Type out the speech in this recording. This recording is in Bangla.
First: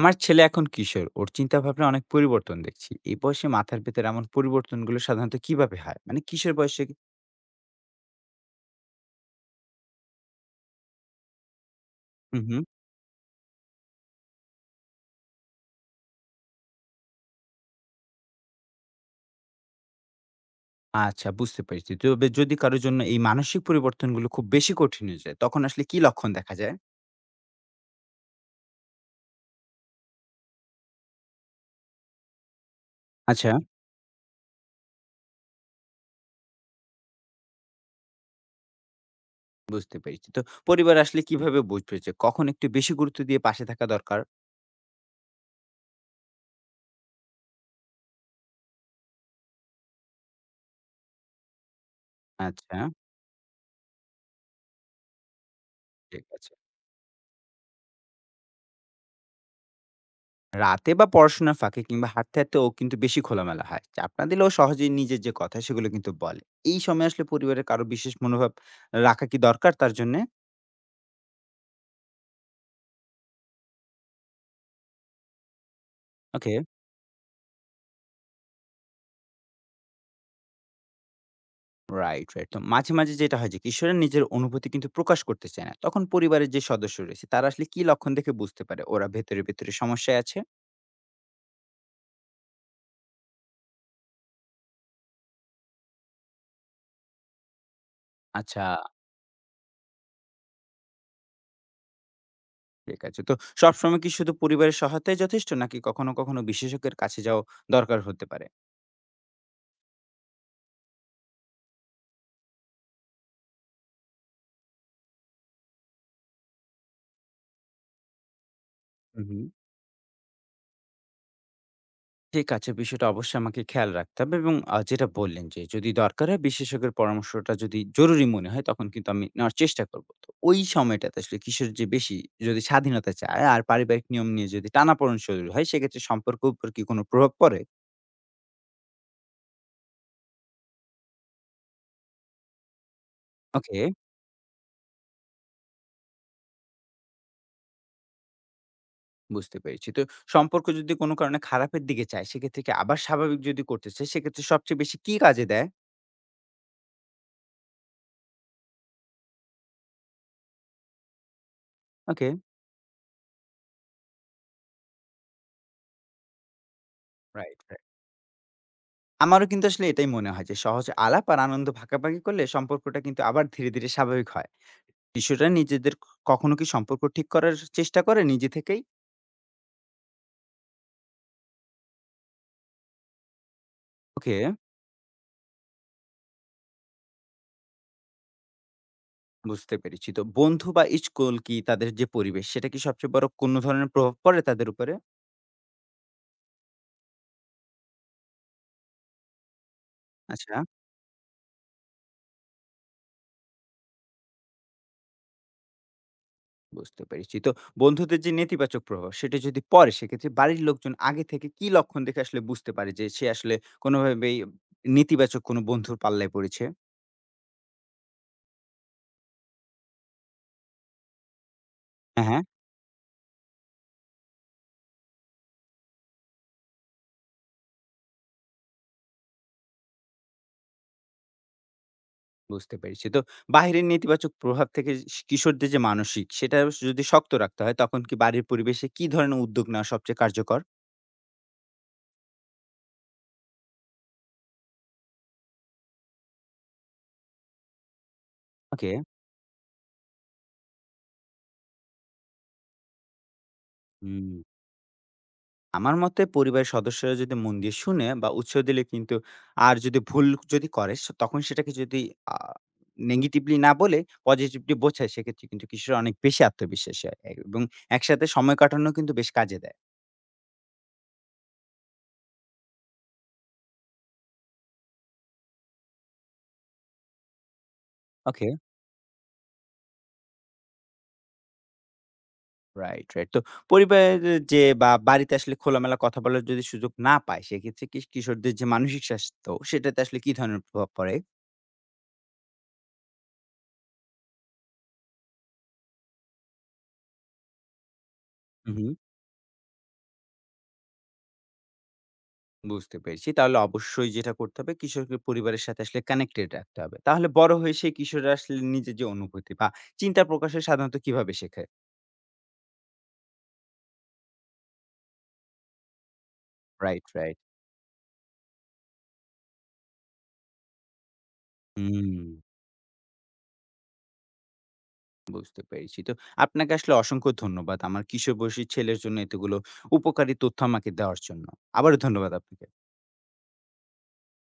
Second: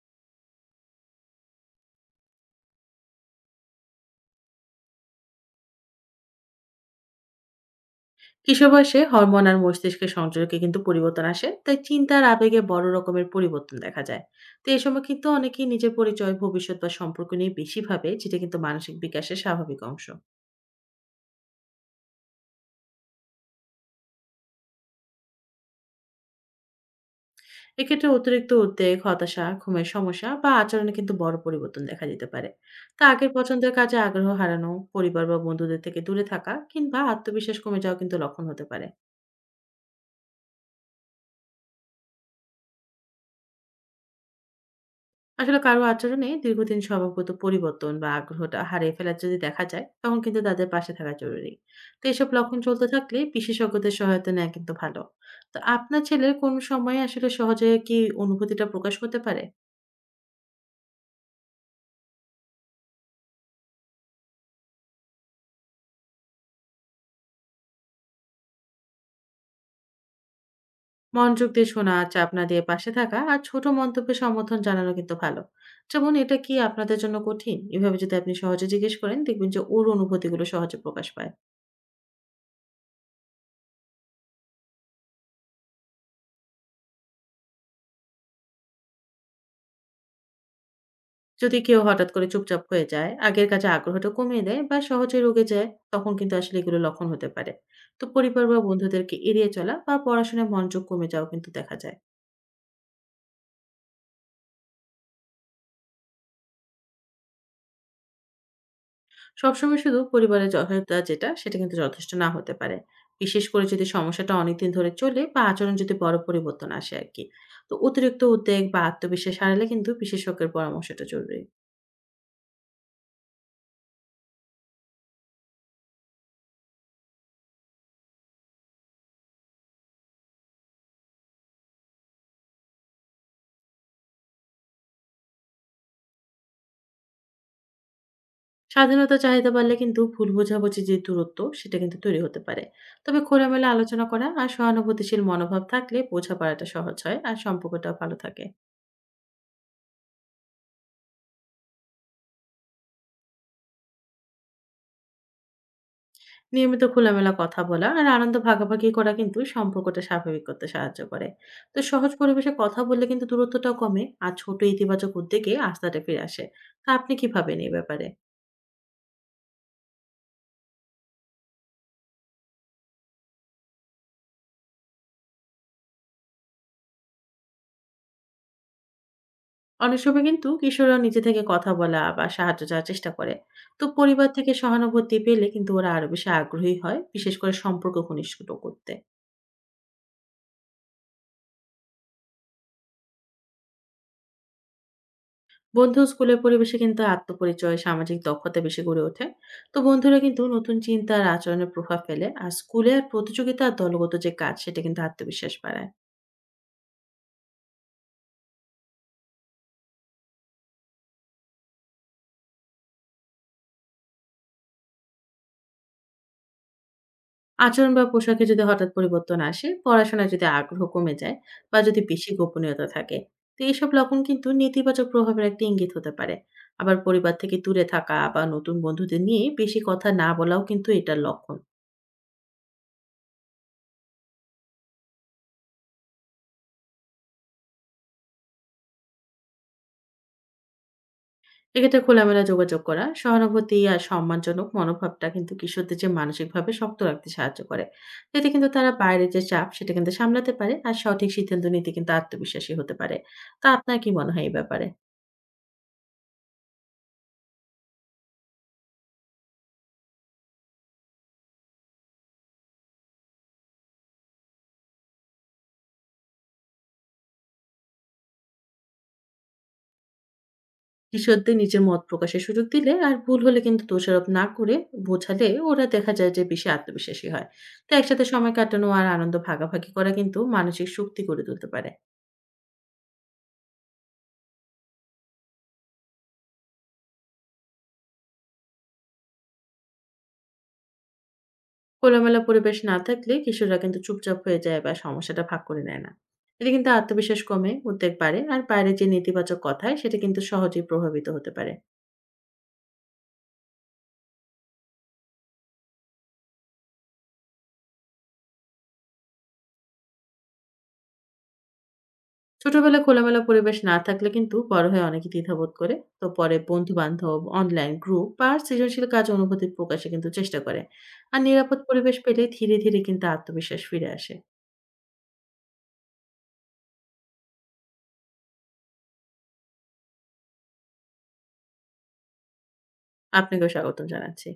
আমার ছেলে এখন কিশোর, ওর চিন্তা ভাবনা অনেক পরিবর্তন দেখছি। এই বয়সে মাথার ভেতর এমন পরিবর্তনগুলো সাধারণত কিভাবে হয়? মানে কিশোর বয়সে. কিশোর বয়সে হরমোন আর মস্তিষ্কের সংযোগে কিন্তু পরিবর্তন আসে, তাই চিন্তা আর হুম আবেগে হুম। বড় রকমের পরিবর্তন দেখা যায়। তো এই সময় কিন্তু অনেকেই নিজের পরিচয়, ভবিষ্যৎ বা সম্পর্ক নিয়ে বেশি ভাবে, যেটা কিন্তু মানসিক বিকাশের স্বাভাবিক অংশ। আচ্ছা, বুঝতে পেরেছি। তবে যদি কারোর জন্য এই মানসিক পরিবর্তনগুলো খুব বেশি কঠিন হয়ে যায়, তখন আসলে কি লক্ষণ দেখা যায়? এক্ষেত্রে অতিরিক্ত উদ্বেগ, হতাশা, ঘুমের সমস্যা বা আচরণে কিন্তু বড় পরিবর্তন দেখা যেতে পারে। তা আগের আচ্ছা, পছন্দের কাজে আগ্রহ হারানো, পরিবার বা বন্ধুদের থেকে দূরে থাকা কিংবা আত্মবিশ্বাস কমে যাওয়া কিন্তু লক্ষণ হতে পারে। বুঝতে পেরেছি। তো পরিবার আসলে কিভাবে বুঝবে যে কখন একটু বেশি গুরুত্ব দিয়ে পাশে থাকা দরকার? আসলে কারো আচরণে দীর্ঘদিন স্বভাবগত পরিবর্তন বা আগ্রহটা হারিয়ে ফেলার যদি দেখা যায়, তখন কিন্তু তাদের পাশে থাকা জরুরি। তো এসব লক্ষণ আচ্ছা। চলতে থাকলে বিশেষজ্ঞদের সহায়তা নেওয়া কিন্তু ভালো। তো আপনার ঠিক ছেলের আছে। কোন সময়ে আসলে সহজে কি অনুভূতিটা প্রকাশ করতে পারে? রাতে বা পড়াশোনার ফাঁকে কিংবা হাঁটতে হাঁটতে ও কিন্তু বেশি খোলামেলা হয়। চাপ না দিলে ও সহজেই নিজের যে কথা সেগুলো কিন্তু বলে। এই সময় আসলে পরিবারের কারো বিশেষ মনোভাব রাখা কি দরকার তার জন্য? মনোযোগ দিয়ে শোনা, চাপ না দিয়ে পাশে থাকা আর ছোট মন্তব্যে সমর্থন জানানো কিন্তু ভালো। যেমন এটা কি ওকে। আপনাদের জন্য কঠিন, এভাবে যদি আপনি সহজে জিজ্ঞেস করেন, দেখবেন যে ওর অনুভূতিগুলো সহজে প্রকাশ পায়। Right right. তো মাঝে মাঝে যেটা হয় যে কিশোরের নিজের অনুভূতি কিন্তু প্রকাশ করতে চায় না, তখন পরিবারের যে সদস্য রয়েছে তারা আসলে কি লক্ষণ দেখে বুঝতে পারে ওরা ভেতরে ভেতরে সমস্যায় আছে? যদি কেউ হঠাৎ করে চুপচাপ হয়ে যায়, আগের কাজে আগ্রহটা কমিয়ে দেয় বা সহজে রগে যায়, তখন কিন্তু আসলে এগুলো লক্ষণ হতে পারে। তো পরিবার বা আচ্ছা। বন্ধুদেরকে এড়িয়ে চলা বা পড়াশোনায় মনোযোগ কমে যাওয়া কিন্তু দেখা যায়। ঠিক আছে। তো সবসময় কি শুধু পরিবারের সহায়তায় যথেষ্ট, নাকি কখনো কখনো বিশেষজ্ঞের কাছে যাওয়া দরকার হতে পারে? সবসময় শুধু পরিবারের সহায়তা যেটা, সেটা কিন্তু যথেষ্ট না হতে পারে। বিশেষ করে যদি সমস্যাটা অনেকদিন ধরে চলে বা আচরণ যদি বড় পরিবর্তন আসে আরকি। তো অতিরিক্ত উদ্বেগ বা হুম আত্মবিশ্বাস হুম। হারালে কিন্তু বিশেষজ্ঞের পরামর্শটা জরুরি। ঠিক আছে, বিষয়টা অবশ্যই আমাকে খেয়াল রাখতে হবে। এবং যেটা বললেন যে যদি দরকার হয় বিশেষজ্ঞের পরামর্শটা যদি জরুরি মনে হয় তখন কিন্তু আমি নেওয়ার চেষ্টা করব। তো ওই সময়টাতে আসলে কিশোর যে বেশি যদি স্বাধীনতা চায় আর পারিবারিক নিয়ম নিয়ে যদি টানাপোড়েন শুরু হয় সেক্ষেত্রে সম্পর্কের উপর কি কোনো প্রভাব পড়ে? স্বাধীনতা চাহিদা বাড়লে কিন্তু ভুল বোঝাবুঝি যে দূরত্ব, সেটা কিন্তু তৈরি হতে পারে। তবে খোলামেলা ওকে, আলোচনা করা আর সহানুভূতিশীল মনোভাব থাকলে বোঝাপড়াটা সহজ হয় আর সম্পর্কটাও ভালো থাকে। বুঝতে পেরেছি। তো সম্পর্ক যদি কোনো কারণে খারাপের দিকে যায় সেক্ষেত্রে কি আবার স্বাভাবিক যদি করতে চাই সেক্ষেত্রে সবচেয়ে বেশি কি কাজে দেয়? নিয়মিত খোলামেলা কথা বলা আর আনন্দ ভাগাভাগি করা কিন্তু সম্পর্কটা স্বাভাবিক করতে সাহায্য করে। তো সহজ ওকে। পরিবেশে কথা বললে কিন্তু দূরত্বটাও কমে আর ছোট ইতিবাচক উদ্যোগে আস্থাটা ফিরে আসে। তা আপনি কি ভাবেন রাইট, এই রাইট। ব্যাপারে? আমারও কিন্তু আসলে এটাই মনে হয় যে সহজ আলাপ আর আনন্দ ভাগাভাগি করলে সম্পর্কটা কিন্তু আবার ধীরে, ধীরে স্বাভাবিক হয়। শিশুরা নিজেদের কখনো কি সম্পর্ক ঠিক করার চেষ্টা করে নিজে থেকেই? অনেক সময় কিন্তু কিশোররা নিজে থেকে কথা বলা বা সাহায্য চাওয়ার চেষ্টা করে। তো পরিবার ওকে, থেকে সহানুভূতি পেলে কিন্তু ওরা আরো বেশি আগ্রহী হয়, বিশেষ করে সম্পর্ক ঘনিষ্ঠ করতে। বুঝতে পেরেছি। তো বন্ধু বা স্কুল কি তাদের যে পরিবেশ, সেটা কি সবচেয়ে বড় কোনো ধরনের প্রভাব পড়ে তাদের উপরে? বন্ধু ও স্কুলের পরিবেশে কিন্তু আত্মপরিচয়, সামাজিক দক্ষতা বেশি গড়ে ওঠে। তো বন্ধুরা কিন্তু আচ্ছা, নতুন চিন্তা আর আচরণের প্রভাব ফেলে, আর স্কুলে আর প্রতিযোগিতা আর দলগত যে কাজ, সেটা কিন্তু আত্মবিশ্বাস বাড়ায়। বুঝতে পেরেছি। তো বন্ধুদের যে নেতিবাচক প্রভাব, সেটা যদি পড়ে, সেক্ষেত্রে বাড়ির লোকজন আগে থেকে কি লক্ষণ দেখে আসলে বুঝতে পারে যে সে আসলে কোনোভাবেই নেতিবাচক কোনো বন্ধুর পাল্লায় পড়েছে? আচরণ বা পোশাকে যদি হঠাৎ পরিবর্তন আসে, পড়াশোনায় যদি আগ্রহ কমে যায় বা যদি হ্যাঁ, বেশি হ্যাঁ। গোপনীয়তা থাকে, তো এইসব লক্ষণ কিন্তু নেতিবাচক প্রভাবের একটা ইঙ্গিত হতে পারে। আবার পরিবার থেকে দূরে থাকা বা নতুন বন্ধুদের নিয়ে বেশি কথা না বলাও কিন্তু এটার লক্ষণ। বুঝতে পেরেছি। তো বাহিরের নেতিবাচক প্রভাব থেকে কিশোরদের যে মানসিক সেটা যদি শক্ত রাখতে হয় তখন কি বাড়ির পরিবেশে কি ধরনের উদ্যোগ নেওয়া সবচেয়ে কার্যকর? এক্ষেত্রে খোলামেলা যোগাযোগ করা, সহানুভূতি আর সম্মানজনক মনোভাবটা কিন্তু কিশোরদের যে মানসিকভাবে শক্ত রাখতে সাহায্য করে। এতে কিন্তু তারা ওকে। বাইরের যে চাপ, সেটা কিন্তু সামলাতে পারে আর সঠিক সিদ্ধান্ত নিতে কিন্তু আত্মবিশ্বাসী হতে পারে। তা আপনার কি মনে হুম। হয় এই ব্যাপারে? আমার মতে পরিবারের সদস্যরা যদি মন দিয়ে শুনে বা উৎসাহ দিলে কিন্তু আর যদি ভুল যদি করে তখন সেটাকে যদি আ নেগেটিভলি না বলে পজিটিভলি বোঝায় সেক্ষেত্রে কিন্তু কিশোর অনেক বেশি আত্মবিশ্বাসী হয় এবং একসাথে সময় কাটানো কিন্তু বেশ কাজে দেয়। কিশোরদের নিজের মত প্রকাশের সুযোগ দিলে আর ভুল হলে কিন্তু দোষারোপ না করে বোঝালে ওরা দেখা যায় যে বেশি আত্মবিশ্বাসী হয়। তো একসাথে ওকে। সময় কাটানো আর আনন্দ ভাগাভাগি করা কিন্তু মানসিক শক্তি গড়ে তুলতে পারে। Right, right. তো পরিবারের যে বা বাড়িতে আসলে খোলামেলা কথা বলার যদি সুযোগ না পায়, সেক্ষেত্রে কিশোরদের যে মানসিক স্বাস্থ্য, সেটাতে আসলে কি ধরনের প্রভাব পড়ে? খোলামেলা পরিবেশ না থাকলে কিশোররা কিন্তু চুপচাপ হয়ে যায় বা সমস্যাটা ভাগ করে নেয় না। এটা কিন্তু আত্মবিশ্বাস কমে, উদ্বেগ বাড়ে আর হু, হু। বাইরে যে নেতিবাচক কথায়, সেটা কিন্তু সহজেই প্রভাবিত হতে পারে। বুঝতে পেরেছি। তাহলে অবশ্যই যেটা করতে হবে, কিশোরকে পরিবারের সাথে আসলে কানেক্টেড রাখতে হবে। তাহলে বড় হয়ে সেই কিশোররা আসলে নিজের যে অনুভূতি বা চিন্তা প্রকাশে সাধারণত কিভাবে শেখে? ছোটবেলায় খোলামেলা পরিবেশ না থাকলে কিন্তু বড় হয়ে অনেকে দ্বিধাবোধ করে। তো পরে বন্ধু রাইট, রাইট। বান্ধব অনলাইন গ্রুপ বা সৃজনশীল কাজ অনুভূতি প্রকাশে কিন্তু চেষ্টা করে। আর নিরাপদ হুম, পরিবেশ পেলে ধীরে ধীরে কিন্তু আত্মবিশ্বাস ফিরে আসে। বুঝতে পেরেছি। তো আপনাকে আসলে অসংখ্য ধন্যবাদ। আমার কিশোর বয়সী ছেলের জন্য এতগুলো উপকারী তথ্য আমাকে দেওয়ার জন্য। আবারও ধন্যবাদ আপনাকে। আপনাকেও স্বাগতম জানাচ্ছি।